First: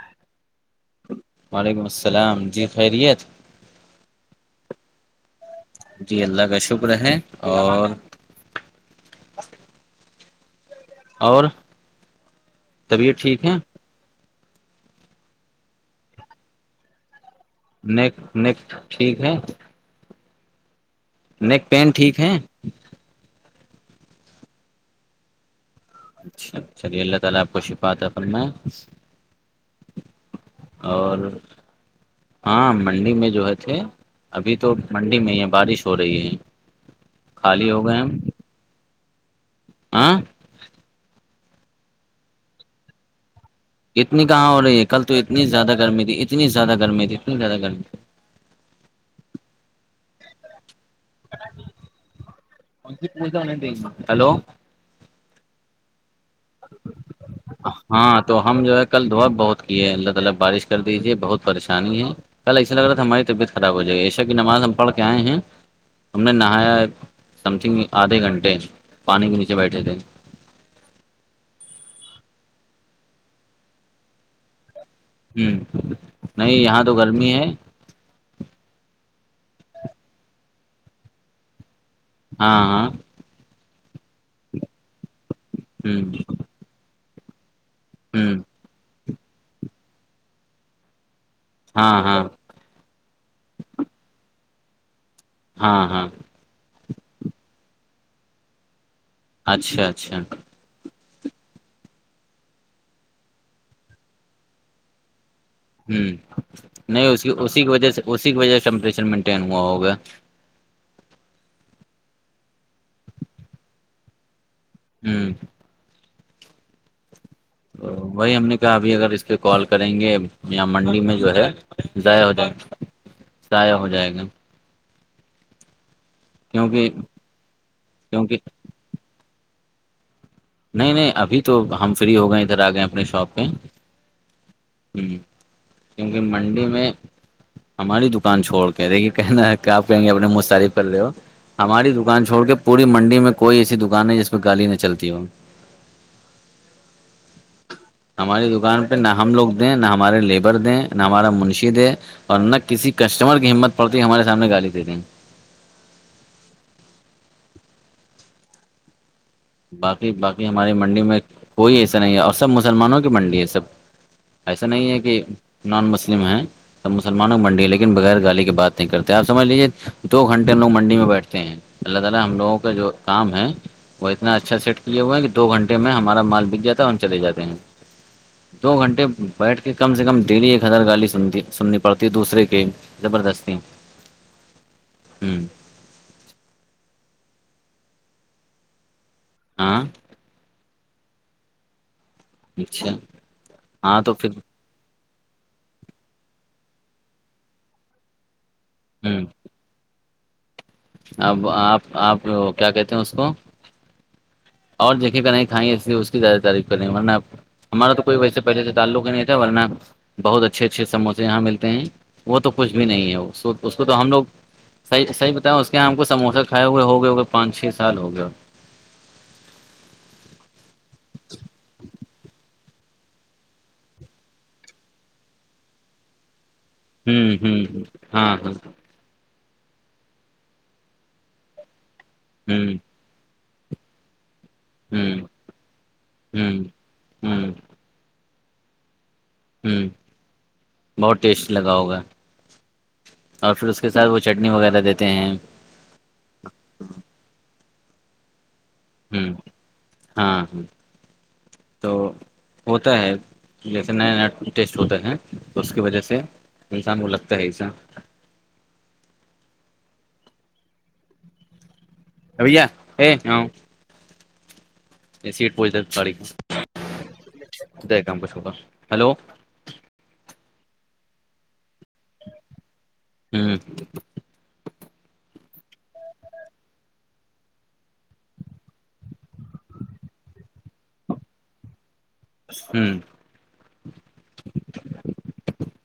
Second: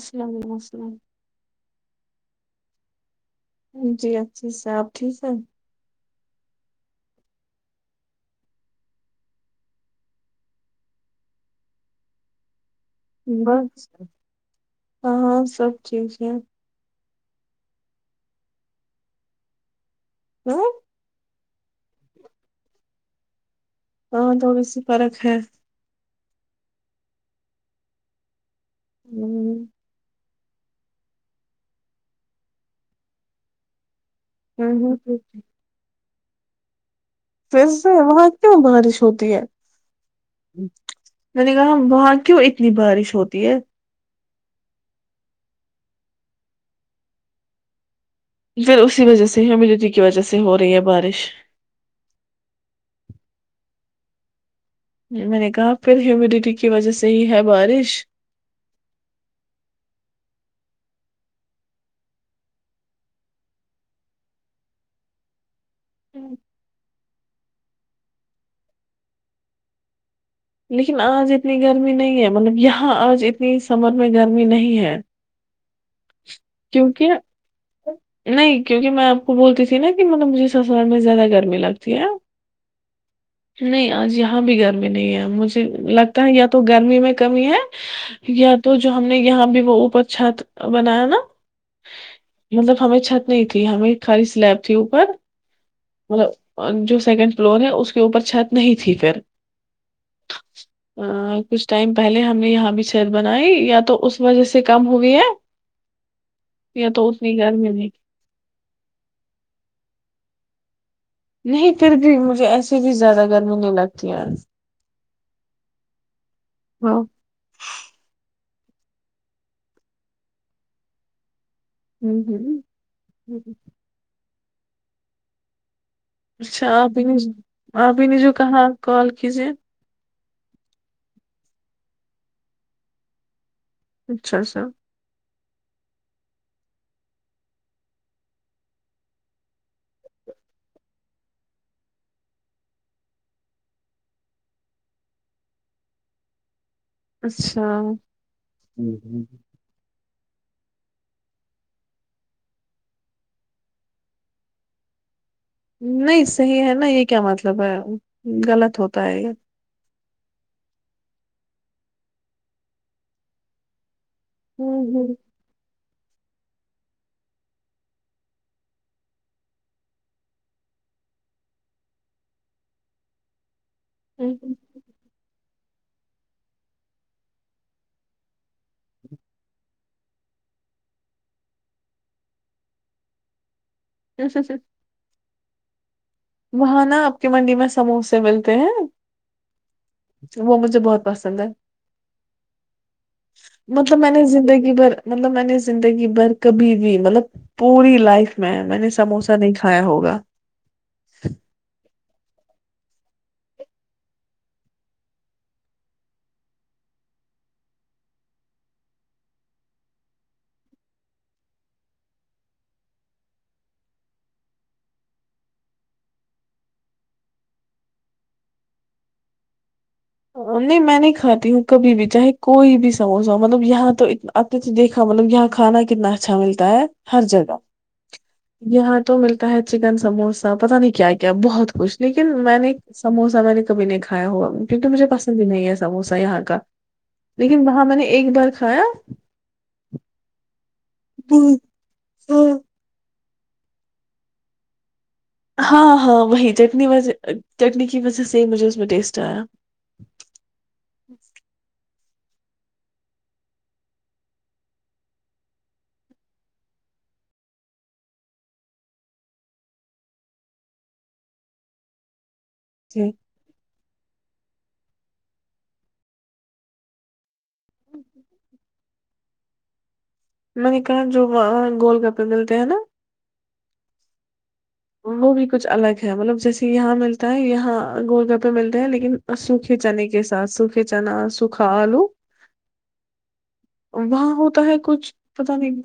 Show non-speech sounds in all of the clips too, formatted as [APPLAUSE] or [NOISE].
السلام علیکم [INAUDIBLE] وعلیکم السلام جی خیریت جی اچھی سے آپ ٹھیک ہے جی اللہ کا شکر ہے اور اور طبیعت ٹھیک ہے بس ہاں ہاں سب ٹھیک ہیں نیک نیک ٹھیک ہے [INAUDIBLE] ہوں [INAUDIBLE] نیک پین ٹھیک ہیں ہاں تھوڈی سی فرق ہے اچھا چلیے اللہ تعالی آپ کو شفاء عطا فرمایں ہوں [INAUDIBLE] اور ہاں منڈی میں جو ہے تھے ابھی تو ہوں، منڈی میں ہی ہے بارش ہو رہی ہے پھر خالی ہو سے گئے ہم وہاں کیوں بارش ہوتی ہے ہاں میں نے کہا وہاں کیوں اتنی بارش ہوتی ہے اتنی کہاں ہو رہی ہے کل تو اتنی زیادہ گرمی تھی اتنی زیادہ گرمی تھی اتنی زیادہ گرمی تھی پھر اسی وجہ سے ہیمیڈٹی کی وجہ سے ہو رہی ہے بارش ہیلو میں نے کہا پھر ہیمیڈیٹی کی وجہ سے ہی ہے بارش ہاں تو ہم جو ہے کل دعا بہت کیے ہے اللہ تعالی بارش کر دیجیے بہت پریشانی ہے کل ایسا لگ رہا تھا ہماری طبعت خراب ہو جائے گی عشاء کی نماز ہم پڑھ کے آئے ہیں ہم نے نہایا سم تھنگ آدھے گھنٹے پانی کے نیچے بیٹھے تھے لیکن آج اتنی گرمی نہیں ہے مطلب یہاں آج اتنی سمر میں گرمی نہیں ہے ہوں نہیں یہاں تو کیونکہ گرمی ہے نہیں کیونکہ میں آپ کو بولتی تھی نا کہ مطلب مجھے سسرال میں زیادہ گرمی لگتی ہے ہاں ہاں نہیں آج یہاں بھی گرمی نہیں ہے مجھے ہوں لگتا ہے یا تو گرمی میں کمی ہے ہوں یا تو جو ہم نے یہاں بھی وہ اوپر چھت بنایا نا [INAUDIBLE] ہاں ہاں مطلب ہمیں چھت نہیں تھی ہمیں خالی سلیب تھی اوپر ہاں ہاں مطلب جو سیکنڈ فلور ہے اس کے اوپر چھت نہیں تھی پھر اچھا اچھا کچھ ٹائم پہلے ہم نے یہاں بھی چھت بنائی یا تو اس وجہ سے کم ہوئی ہے یا نہیں تو اس کی اتنی اسی کی گرمی نہیں وجہ سے اسی کی وجہ سے ٹیمپریچر مینٹین ہوا ہوگا نہیں پھر بھی مجھے ایسے بھی زیادہ گرمی نہیں لگتی آج ہوں ہاں تو وہی ہم نے کہا ابھی اگر اس کے کال کریں گے منڈی میں جو ہے ہوں ضائع ہو جائے ہوں ضائع ہو جائے گا [INAUDIBLE] اچھا کیونکہ آپ ہی نے آپ ہی نے جو کیونکہ کہا کال کیجئے نہیں نہیں ابھی تو ہم فری ہو گئے ادھر آ گئے اپنے شاپ پہ اچھا اچھا کیونکہ منڈی میں ہماری دکان چھوڑ کے دیکھیے کہنا ہے کیا آپ کہیں گے اپنے مست تعریف کر رہے ہو ہماری دکان چھوڑ کے پوری منڈی میں کوئی ایسی دکان ہے جس پہ گالی نہ چلتی ہو اچھا ہماری دکان پہ نہ ہم لوگ دیں نہ ہمارے لیبر دیں نہ ہمارا منشی دے اور نہ کسی کسٹمر کی ہمت پڑتی ہمارے سامنے گالی دیے دیں نہیں صحیح ہے نا یہ کیا مطلب ہے غلط ہوتا ہے یہ باقی باقی ہماری منڈی میں کوئی ایسا نہیں ہے اور سب مسلمانوں کی منڈی ہے سب ایسا ہوں، نہیں ہے ہوں، کہ نان مسلم ہیں سب مسلمانوں کی منڈی ہے لیکن بغیر گالی کی بات نہیں کرتے آپ سمجھ لیجیے دو گھنٹے لوگ منڈی میں بیٹھتے ہیں اللہ تعالی ہم لوگوں کا جو کام ہے وہ اتنا اچھا سٹ کیے ہو ہے کہ دو گھنٹے میں ہمارا مال بک جاتا ہے اور چلے جاتے ہیں دو گھنٹے بیٹھ کے کم سے کم ڈیلی ایک ہزار گالی سنتی سننی پڑتی ہے دوسرے کے زبردستی جیس سے [UNINTELLIGIBLE] ہوں وہاں نا آپ کی منڈی میں سموسے ملتے ہیں آاں وہ مجھے بہت پسند ہے اچھا مطلب ہاں میں تو نے پھر زندگی بھر مطلب میں نے زندگی بھر کبھی بھی مطلب پوری لائف میں میں نے ہ سموسہ نہیں کھایا ہوگا اب آپ آپ کیا کہتے ہیں اس کو اور جھ کہیں کھائیسی اس کییادہ تعریف کریں گے ورنہ آ کو ہمارا تو کوئی ویسےہلے سے تعلق نہیں تھا ورنہ بہت اچھے اچھے سموسے یہاں ملتے ہیں وہ تو کچھ بھی نہیں ہے اس کو تو ہم لوگ صح بتایاوں اس کے یہ ہم کو سوسہ کھائے ہوئے ہو گیا ہو گے پانچ چھ سال ہو گیا ہو نہیں میں نہیں کھاتی ہوں کبھی بھی چاہے کوئی بھی سموسہ ہو مطلب یہاں تو اتنا آتے تھ دیکھا مطلب یہاں کھانا کتنا اچھا ملتا ہے ہر ہوں جگہ ہوں ہاں ہاں یہاں تو ملتا ہے چکن سموسا پتا نہیں کیا کیا بہت کچھ لیکن میں ہوں نے سموسا میں نے بھی نہیں کایا ہوا کی مجھے ہوں پس بھی نہیں ہے سموسا یہاں کا ہوں ہوں لیکن وہاں میں نے ایک بار کھایا ہوں بہت ٹیسٹ لگا ہوگا اور پھر اس کے ساتھ وہ چٹنی وغیرہ دیتے ہیں ہاں ہاں وہی چٹنی وج چٹنی کی وجہ سے مجھے اس میں ٹیسٹ ہوں آیا ہاں ہاں تو ہوتا ہے جیسے نیا نیا ٹیسٹ ہوتا ہے تو اس کی وجہ سے انسان کو لگتا ہے ایسا رویہ جی ہے ہ [UNINTELLIGIBLE] یہ سیٹ پہچ ج گاڑی کا کام کاش ہوا ہلو [UNINTELLIGIBLE] میں نے کہاں جو وہ گول گپے ملتے ہیں نا ہاں وہ بھی کچھ الگ ہے مطلب جیسے یہاں ملتا ہے یہاں گول گا پہ ملتے ہیں لیکن سوکھے چنے کے ساتھ سوکھے چنا سوکھا آلو ہوں وہاں ہوتا ہے کچھ پتا نہیں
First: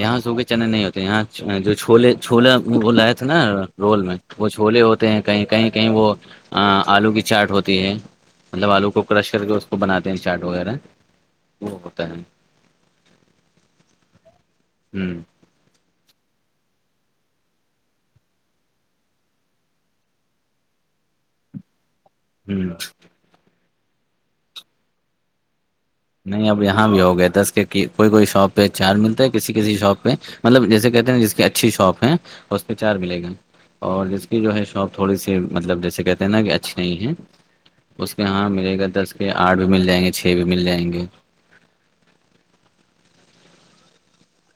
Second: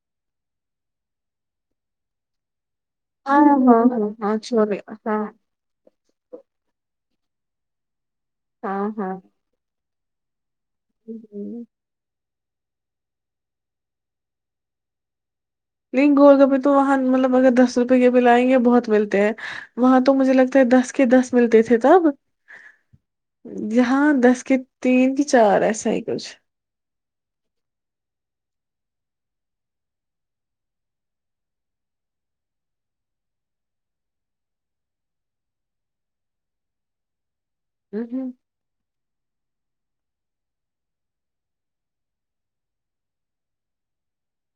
یہاں سے ہو کے چنے نہیں ہوتے یہاں جو چھوے چھولا بول رہ ہے نا ہاں ہاں رول ہاں میں ہاں وہ چھولے ہوتے ہیں ہاں کہیں کہیں کہیں وہ آلو کی چاٹ ہوتی ہے مطلب ہاں آلو کو کرش کر کے اس کو بناتے ہیں چاٹ وغیرہ ج [INAUDIBLE] کرتا ہیں [UNINTELLIGIBLE] ہوں لیکن گول گپی تو وہاں مطلب اگر دس روپے کے بل آئیں گے بہت ملتے ہیں وہاں تو مجھے لگتا ہے دس کے دس ملتے تھے تب ہوں یہاں دس کے تین کی چار ایسا ہی کچھ نہیں اب یہاں بھی ہو گیا تھاس کہ کوئی کوئی شاپ پہ چار ملتا ہے کسی کسی شاپ پہ مطلب جیسے کہتے ہیں ن جس کی اچھی شاپ ہے اس پہ چار ملے گا اور جس کی جو ہے شاپ تھوڑی سی مطلب جیسے کہتے ہیں نا کہ اچھی نہیں ہے اس کے مہم، ہاں ملے گا دس کے آٹھ بھی مل جائیں گے چھ بھی مل جائیں گے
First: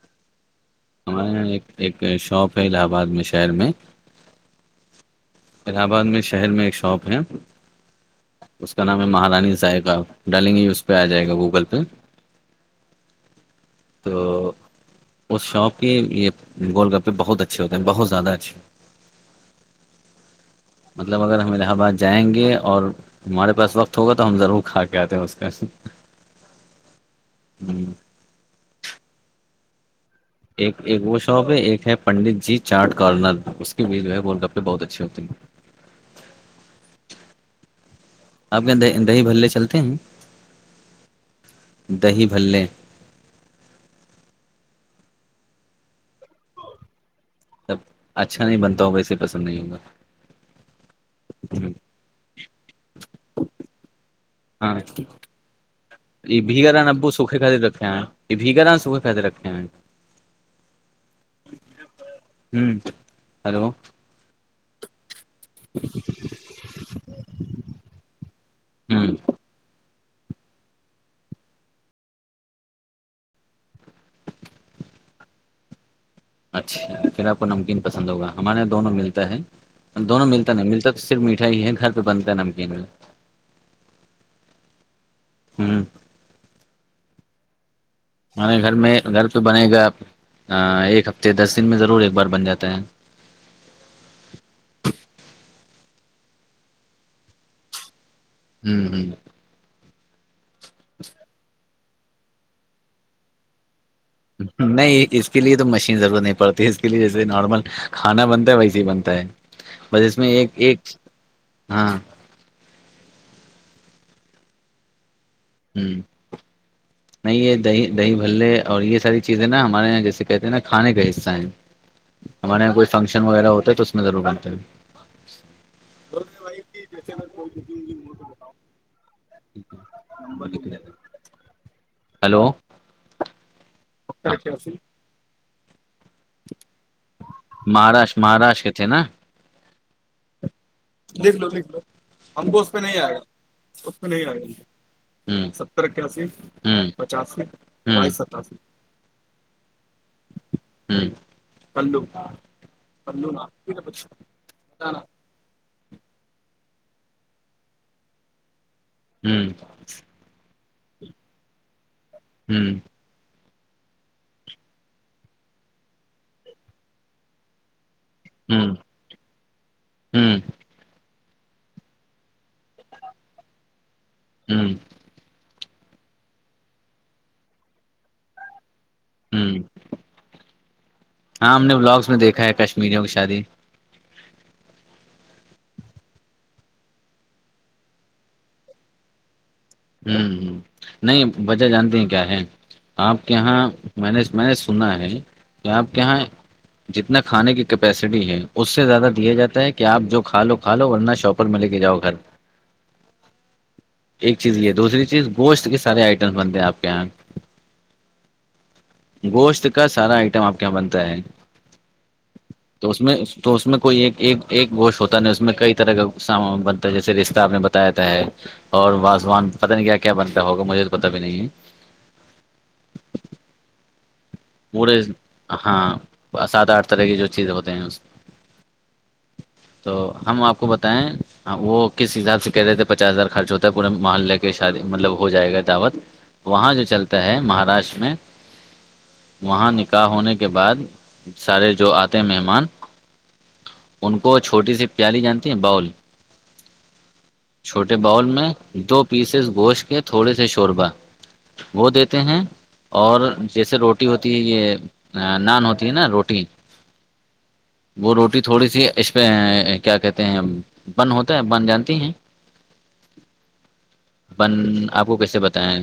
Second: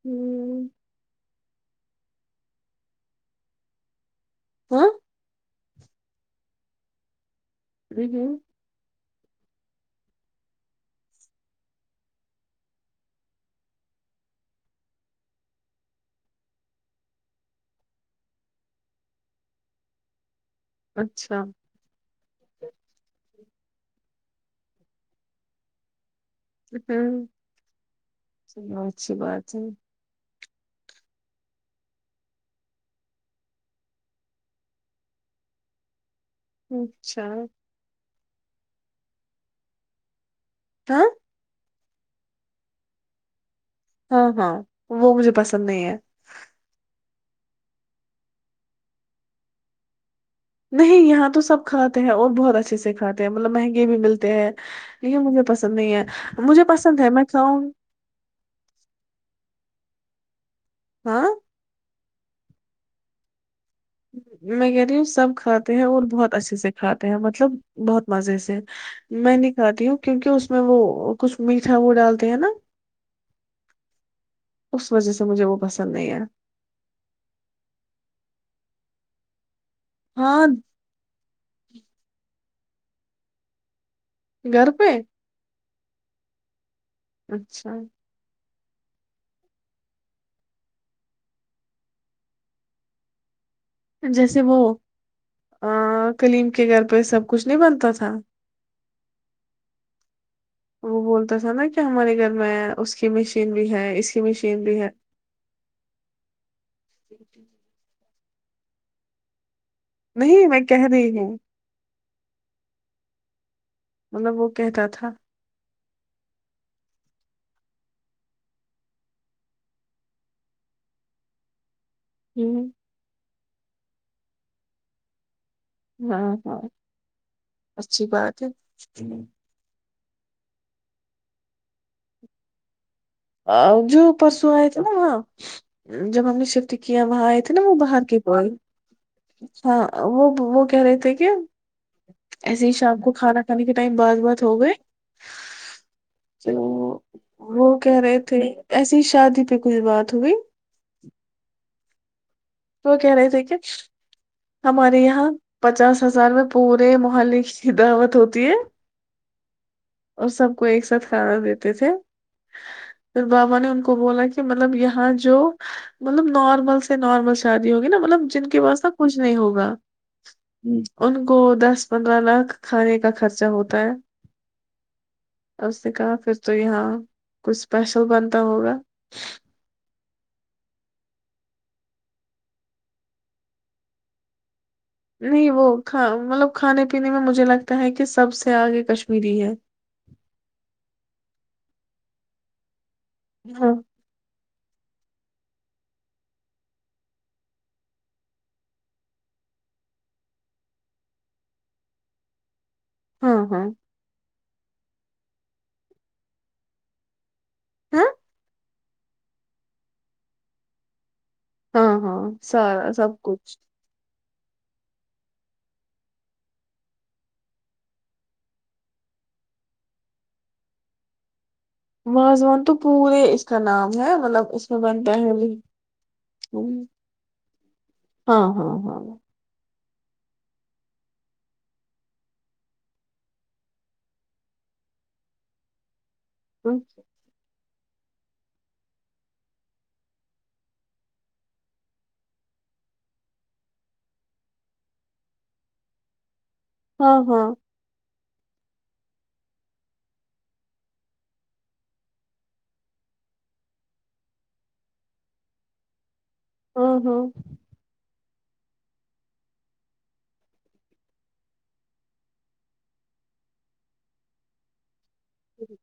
ہوں ہمارے یہاں ایک ایک شاپ ہے الہ آباد میں شہر میں ہ الہ آباد میں شہر میں ایک شاپ ہے ر ج اس کا نام ہے مہارانی سائق آپ ڈالیں گے یہ اس پہ آ جائے گا گوگل پہ تو اس شاپ کی یہ گول گپے بہت اچھے ہوتے ہیں بہت زیادہ اچھے مطلب اگر اچھا ہم الہ آباد جائیں گے اور ہمارے پاس وقت ہوگا تو ہم ضرور کھا کے آتے ہیں اس کا ہ س اچھی بات ہے ایک ایک وہ شاپ ہے ایک ہے پنڈت جی چارٹ کارنر اس کی بھی جو ہے ورلڈ کپ پہ بہت اچھی ہوتی ہے ج اچھا آپ کیا دہی بھلے چلتے ہیں ہ دہی بھلے ہاں ہاں وہ مجھے پسند نہیں ہے تب اچھا نہیں بنتا ہوگ ایسے پسند نہیں ہوگا نہیں یہاں تو سب کھاتے ہیں اور بہت اچھے سے کھاتے ہیں مطلب مہنگے بھی ملتے ہاں یہ مجھے پسند نہیں ہے مجھے پسند ہے میں کھاؤں گی ہ یہ بھیھگر آ صبح فائدے رکھے ہیں ہاں ہوں ہلو میں کہہ رہی ہوں سب کھاتے ہیں اور بہت اچھے سے کھاتے ہیں مطلب بہت مزے سے ہوں میں نہیں کھاتی ہوں کیونکہ اس میں وہ کچھ میٹھا وہ ڈالتے ہیں نا اس وجہ سے مجھے وہ پسند نہیں ہےیا اچھا پھر آپ کو نمکین پسند ہوگا ہمارے یہاں دونوں ملتا ہے دونوں ہاں ملتا نہیں ملتا صرف مٹھائی ہے گھر پہ بنتا ہے نمکین میں گھر پہ ہوں اچھا ہمارے گھر میں گھر توہ بنے گا ایک ہفتے دس دن میں ضرور ایک بار بن جاتا ہے جیسے وہ کلیم کے گھر پہ سب کچھ نہیں بنتا تھا ہوں ہوں وہ بولتا تھا نا کہ ہمارے گھر میں اس کی مشین بھی ہے اس کی مشین بھی ہے نہیں اس اس کے لیے تو مشین ضرورت نہیں پڑتی ہے اس کے لیے جیسے نارمل کانا بنتا ہے ویسے ہی بنتا ہے بس اس میں نہیں ایک ایک کہہ رہی ہوں ہاں مطلب وہ کہتا تھا ہوں نہیں یہ دہی دہی بھلے اور یہ ساری چیزیں نا ہمارے یہاں جیسے کہتے ہیں نا کھانے کا حصہ ہیں ہمارے ہوں یہاں کوئی فنکشن وغیرہ ہوتا ہے تو اس میں ضرور آتے ہے ہاں ہاں اچھی بات ہے [INAUDIBLE] ہیلو جو پرسو آیے تھے نا یہاں سب ہم نے شف سافٹ کیا وہاں آئے تھے نا وہ باہر کے مہاراشٹر مہاراشٹر کے ہاں وہ وہ کہہ رہے تھے کہ لکھ لو لکھ لو ہم کو ایسے اس ہی پہ نہیں شام کو آئے گا کھانا کھانے کے ٹائم اس پہ بات نہیں آئے بات ہو گا گئے ستر اکیاسی تو پچاسی وہ کہہ رہے تھے ایسی ہی شادی پہ کچھ بات ہوئی ہوں کلو وہ کہہ رہے تھے کہ ہمارے یہاں پچاس ہزار میں پورے محلے کی دعوت ہوتی ہے اور سب کو ایک ساتھ کھانا دیتے تھے پھر بابا نے ان کو بولا کہ مطلب یہاں جو مطلب نارمل سے نارمل شادی ہوگی نا مطلب جن کے پاس نا کچھ نہیں ہوگا ان کو دس پندرہ لاکھ کھانے کا خرچہ ہوتا ہے ہوں اس نے کہا پھر تو یہاں کچھ اسپیشل بنتا ہوگا [INAUDIBLE] ہاں ہم نے بلاگس میں دیکھا ہے کشمیریوں کی شادی نہیں وہ ک مطلب کھانے پینے میں مجھے لگتا ہے کہ سب سے آگے کشمیری ہے ہوں نہیں وجہ جانتے ہیں کیا ہے آپ کے یہاں ہاں میں نے میں نے سنا ہے کہ آپ کے یہاں جتنا کھانے کی کیپیسٹی ہے اس سے زیادہ دیا جاتا ہے کہ آپ جو کا لو کھا لو ورنہ شاپ شاپر میں لے کے جاؤ گھر ہاں ہاں ایک چیز یہ دوسری چیز گوشت کے سارے آئٹمس بنتے ہیں آپ کے یہاں ہ گوشت کا سارا آئٹم آپ کے یہاں بنتا ہے ہاں ہاں تو سارا اس میں سب کچھ تو اس میں کوئی ایک ایک گوشت ہوتا نا اس میں کئی طرح کا سامان بنتا ہے جیسے رستہ آپ نے بتایا ہے اور وازوان پتہ نہیں کیا کیا بنتا ہوگا مجھے تو پتا بھی نہیں ہے مواضوان تو پورے اس کا نام ہے مطلب اس میں مورے بنتا ہے بھی ہاں سات ہوں، آٹھ طرح کی جو چیز ہوتے ہیں اس ہاں ہاں ہاں [INAUDIBLE] تو ہم آپ کو بتائیں وہ کس حساب سے کہہ رہے تھے پچاس ہزار خرچ ہوتا ہے پورے محلے شادی مطلب ہو جائے گا دعوت وہاں ہوں، جو چلتا ہے مہاراشٹر میں وہاں نکاح ہونے کے بعد سارے جو آتے مہمان ان کو چھوٹی سی پیالی جانتی ہیں باؤول ہاں ہاں چھوٹے باؤل میں دو پیسز گوشت کے تھوڑے سے شوربہ وہ دیتے ہیں اور جیسے روٹی رو ہوتی ہے یہ نان ہوتی ہے نا روٹی ہاں ہاں وہ روٹی تھوڑی سی اس پہ کیا کہتے ہیں بن ہوتا ہے بن جانتی ہیں بند آپ کو کیسے بتائیں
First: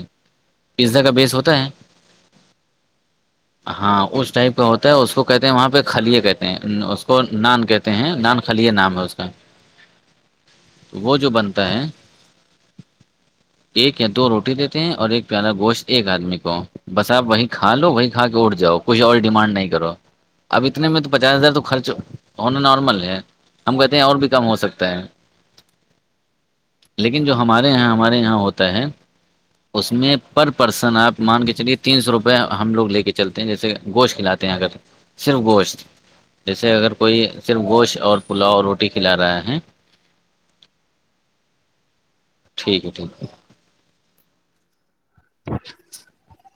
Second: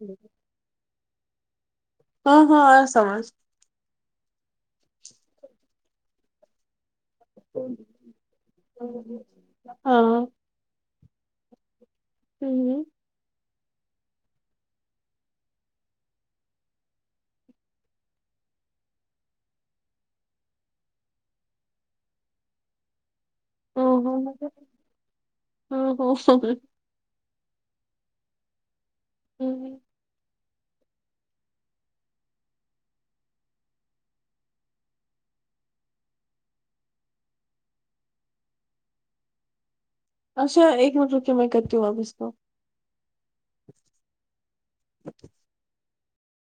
پزا کا بیس ہوتا ہے ہاں ہاں آیا سمجھ ہاں اس ٹائپ کا ہوتا ہے اس کو کہتے ہیں وہاں پہ خلیے کہتے ہیں کو نان کہتے ہیں نان خلییہ نان ہے اس کا ہاں ہوں، وہ جو بنتا ہے ہوں ایک یا دو روٹی دیتے ہیں اور ایک پیارا گوشت ایک آدمی کو بس آپ وہیھ کھا لو وہی کھا کے اٹھ جاؤ کچھ اور ڈیمانڈ نہیں کرو اب اتنے میں تو پچاس ہزار تو خرچ ہونا نارمل ہے ہم کہتے ہوں، ہیں اور بھی کم ہوں، ہو سکتا ہے ہوں، لیکن جو ہمارے یہاں ہمارے یہاں ہوتا ہے ہوں۔ اس میں پرسن آپ مان کے چلیے تین سو روپے ہم لوگ لے کے چلتے ہیں جیسے گوشت کھلاتے ہیں اگر صرف گوشت جیسے اگر کوئی صرف گوشت اور پلاؤ روٹی کھلا رہا ہے اچھا ایک منٹ روپے میں کرتی ہوں واپس کو ٹھیک ہے ٹھیک ہے چ